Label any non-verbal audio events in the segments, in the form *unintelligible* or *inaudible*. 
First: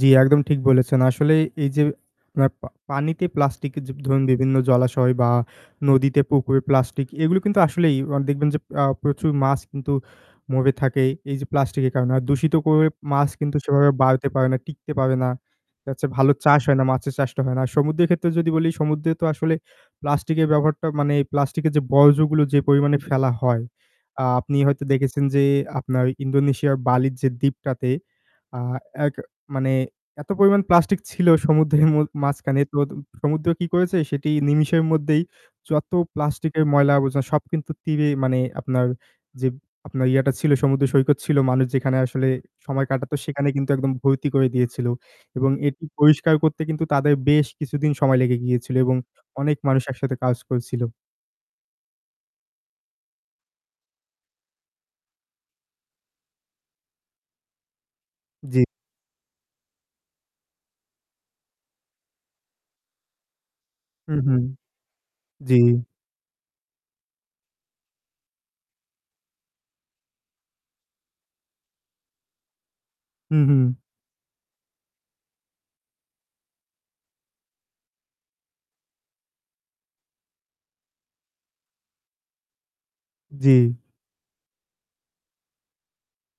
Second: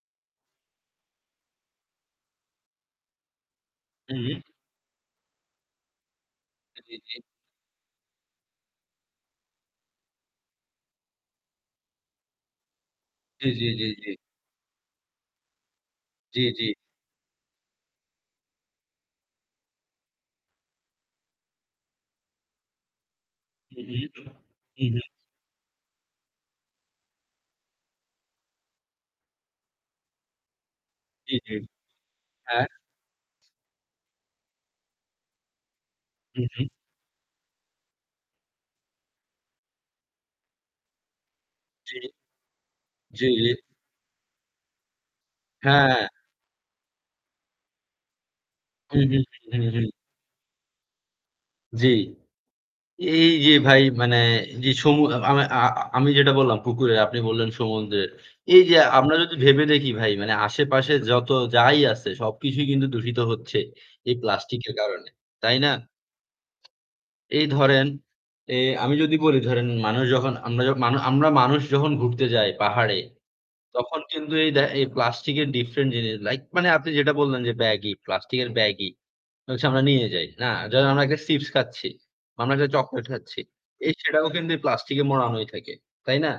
জ্বী একদম ঠিক বলেছেন। আসলেই এই যে আপ পা পানিতে প্লাস্টিক য ধরুন হুম। বিভিন্ন জলাশয় বা নদীতে, পুকুরে, জী, প্লাস্টিক জি, এগুলো কিন্তু আসলেই অ দেখবেন যে আ প্রচুর মাছ কিন্তু মরে থাকে এই যে প্লাস্টিকের কারণে। আর দূষিত করে মাছ জ্বী, কিন্তু জ্বী, জ্বী, সেভাবে জ্বী। বাড়তে পারে না, টিকতে পাবে না। দেখা যাচ্ছে ভালো জ্বী, চাষ জ্বী। হয় না, মাছের চাষটা হয় না। সমুদ্রের ক্ষেত্রে যদি বলি সমুদ্রে তো আসলে প্লাস্টিকের ব্যবহারটা মানে এই প্লাস্টিকের যে বর্জ্যগুলো যে পরিমাণে ফেলা হয়। হুম, আ হুম, আপনি হয়তো হুম, হুম। দেখেছেন যে আপনার ইন্দোনেশিয়ার বালির যে দ্বীপটাতে আ অ্যাক মানে এত পরিমাণ প্লাস্টিক ছিল জ্বী, জ্বী। সমুদ্রের মো মাঝখানে হ্যাঁ। তো দ সমুদ্র কি করেছে? সেটি নিমিষের মধ্যেই যত হু, প্লাস্টিকের হু। ময়লা-আবর্জনা সব কিন্তু তীরেই মানে আপনার যে আপনার ইয়াটা ছিল, সমুদ্র সৈকত ছিল মানুষ জি। যেখানে আসলে সময় কাটাতো জি, জি। সেখানে কিন্তু একদম ভর্তি করে দিয়েছিল। এবং এটি হ্যা। পরিষ্কার করতে কিন্তু তাদের বেশ কিছুদিন সময় লেগে গিয়েছিল এবং হুম, হুম, অনেক হুম, হুম, মানুষ হুম। একসাথে কাজ করছিল। জ্বি। এই যে ভাই মানে যে সমু আ আমে আ আমি যেটা বললাম পুকুরের আপনি বললেন সমুদ্রের। এই জ্বি। যে আমরা যদি ভেবে দেখি ভাই মানে আশেপাশে যত যাই আছে, সবকিছুই কিন্তু দূষিত হচ্ছে এই হুম, হম, প্লাস্টিক এর কারণে। তাই জ্বি। না? এই ধরেন এ আমি যদি বলি ধরেন মানুষ যখন আমরা যখ মান আমরা মানুষ যখন ঘুরতে যাই পাহাড়ে, হুম, হুম। তখন কিন্তু এই দে এই প্লাস্টিক এর ডিফারেন্ট জিনিস লাইক মানে আপনি যেটা বললেন যে ব্যাগই, প্লাস্টিকের ব্যাগই হচ্ছে আমরা নিয়ে যাই, না? ধরেন আমরা একটা চিপস খাচ্ছি, বা আমরা একটা চকোলেট খাচ্ছি। জ্বী। এই সেটাও কিন্তু ওই প্লাস্টিকে মোড়ানোই থাকে। তাই না?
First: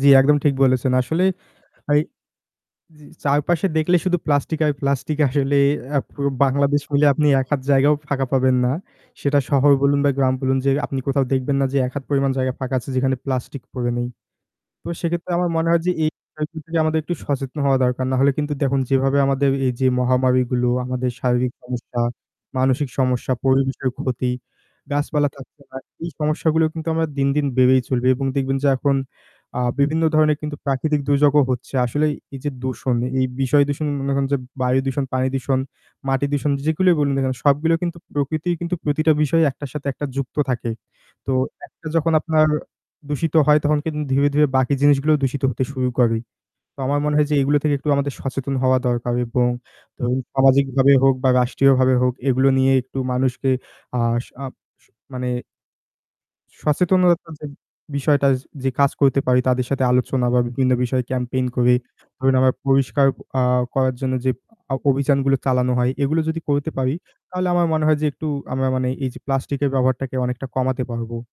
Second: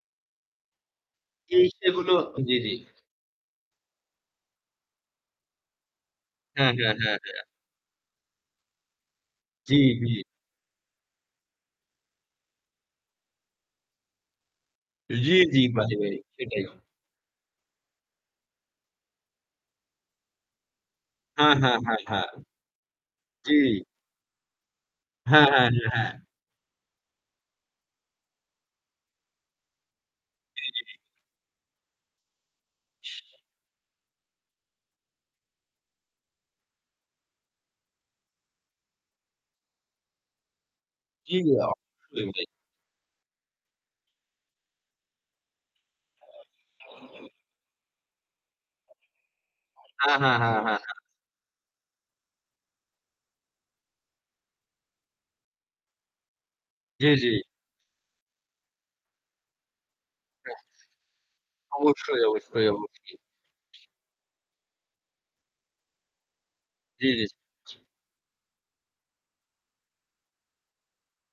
জ্বী একদম ঠিক বলেছেন। আসলে এই এই সেগুলো জ্বি, জ্বি। জি, চারপাশে দেখলে শুধু প্লাস্টিক আর প্লাস্টিক আসলে। আ পুরো হ্যাঁ, বাংলাদেশ হ্যাঁ, মিলে হ্যাঁ, আপনি হ্যাঁ। ১ হাত জায়গাও ফাঁকা পাবেন না। সেটা শহর জ্বী, বলুন বা জ্বী। গ্রাম বলুন যে আপনি কোথাও দেখবেন না যে ১ হাত পরিমাণ জায়গা ফাঁকা আছে যেখানে প্লাস্টিক পড়ে নেই। তো সেক্ষেত্রে জ্বি, আমার জ্বি, মনে হয় যে ভাই, এই ভাই সেটাই। *unintelligible* আমাদের একটু সচেতন হওয়া দরকার। নাহলে কিন্তু দেখুন যেভাবে আমাদের এই যে মহামারিগুলো আমাদের হা, শারীরিক হা, হা, সমস্যা, হা। মানসিক সমস্যা, জি। পরিবেশের ক্ষতি, গাছপালা হ্যাঁ, থাকছে হ্যাঁ, না, হ্যাঁ, হ্যাঁ। এই সমস্যাগুলো কিন্তু আমরা দিন, দিন, বেড়েই চলবে। এবং দেখবেন যে এখন আ বিভিন্ন ধরনের কিন্তু জি, জি। প্রাকৃতিক দুর্যোগও হচ্ছে। আসলেই এই যে দূষণ, এই বিষয় দূষণ মনে করেন যে বায়ু দূষণ, পানি দূষণ, মাটি দূষণ যেগুলোই বলুন না কেন, সবগুলো কিন্তু প্রকৃতি কিন্তু প্রতিটা বিষয় একটার সাথে একটা যুক্ত থাকে। তো জ্বি, একটা যখন অবশ্যই ভাই। আপনার দূষিত হয় তখন কিন্তু ধীরে, ধীরে, বাকি জিনিসগুলোও দূষিত হতে শুরু করে। তো আমার মনে হয় যে এইগুলো থেকে একটু আমাদের সচেতন হওয়া দরকার এবং হা, ধরুন হা, হা, হা, হা। সামাজিকভাবে হোক বা রাষ্ট্রীয়ভাবে হোক এগুলো নিয়ে একটু মানুষকে আ স আপ মানে জ্বী, জ্বী। সচেতনতার যে বিষয়টা যে যে কাজ করতে পারি তাদের সাথে আলোচনা বা বিভিন্ন বিষয়ে ক্যাম্পেইন করি। অবশ্যই, ধরুন আমরা অবশ্যই, অবশ্যই। পরিষ্কার আ করার জন্য যে অ অভিযানগুলো চালানো হয়, এগুলো যদি করতে পারি, জ্বী, তাহলে আমার জ্বী। মনে হয় যে একটু আমরা মানে এই যে প্লাস্টিক এর ব্যবহারটাকে অনেকটা কমাতে পারবো।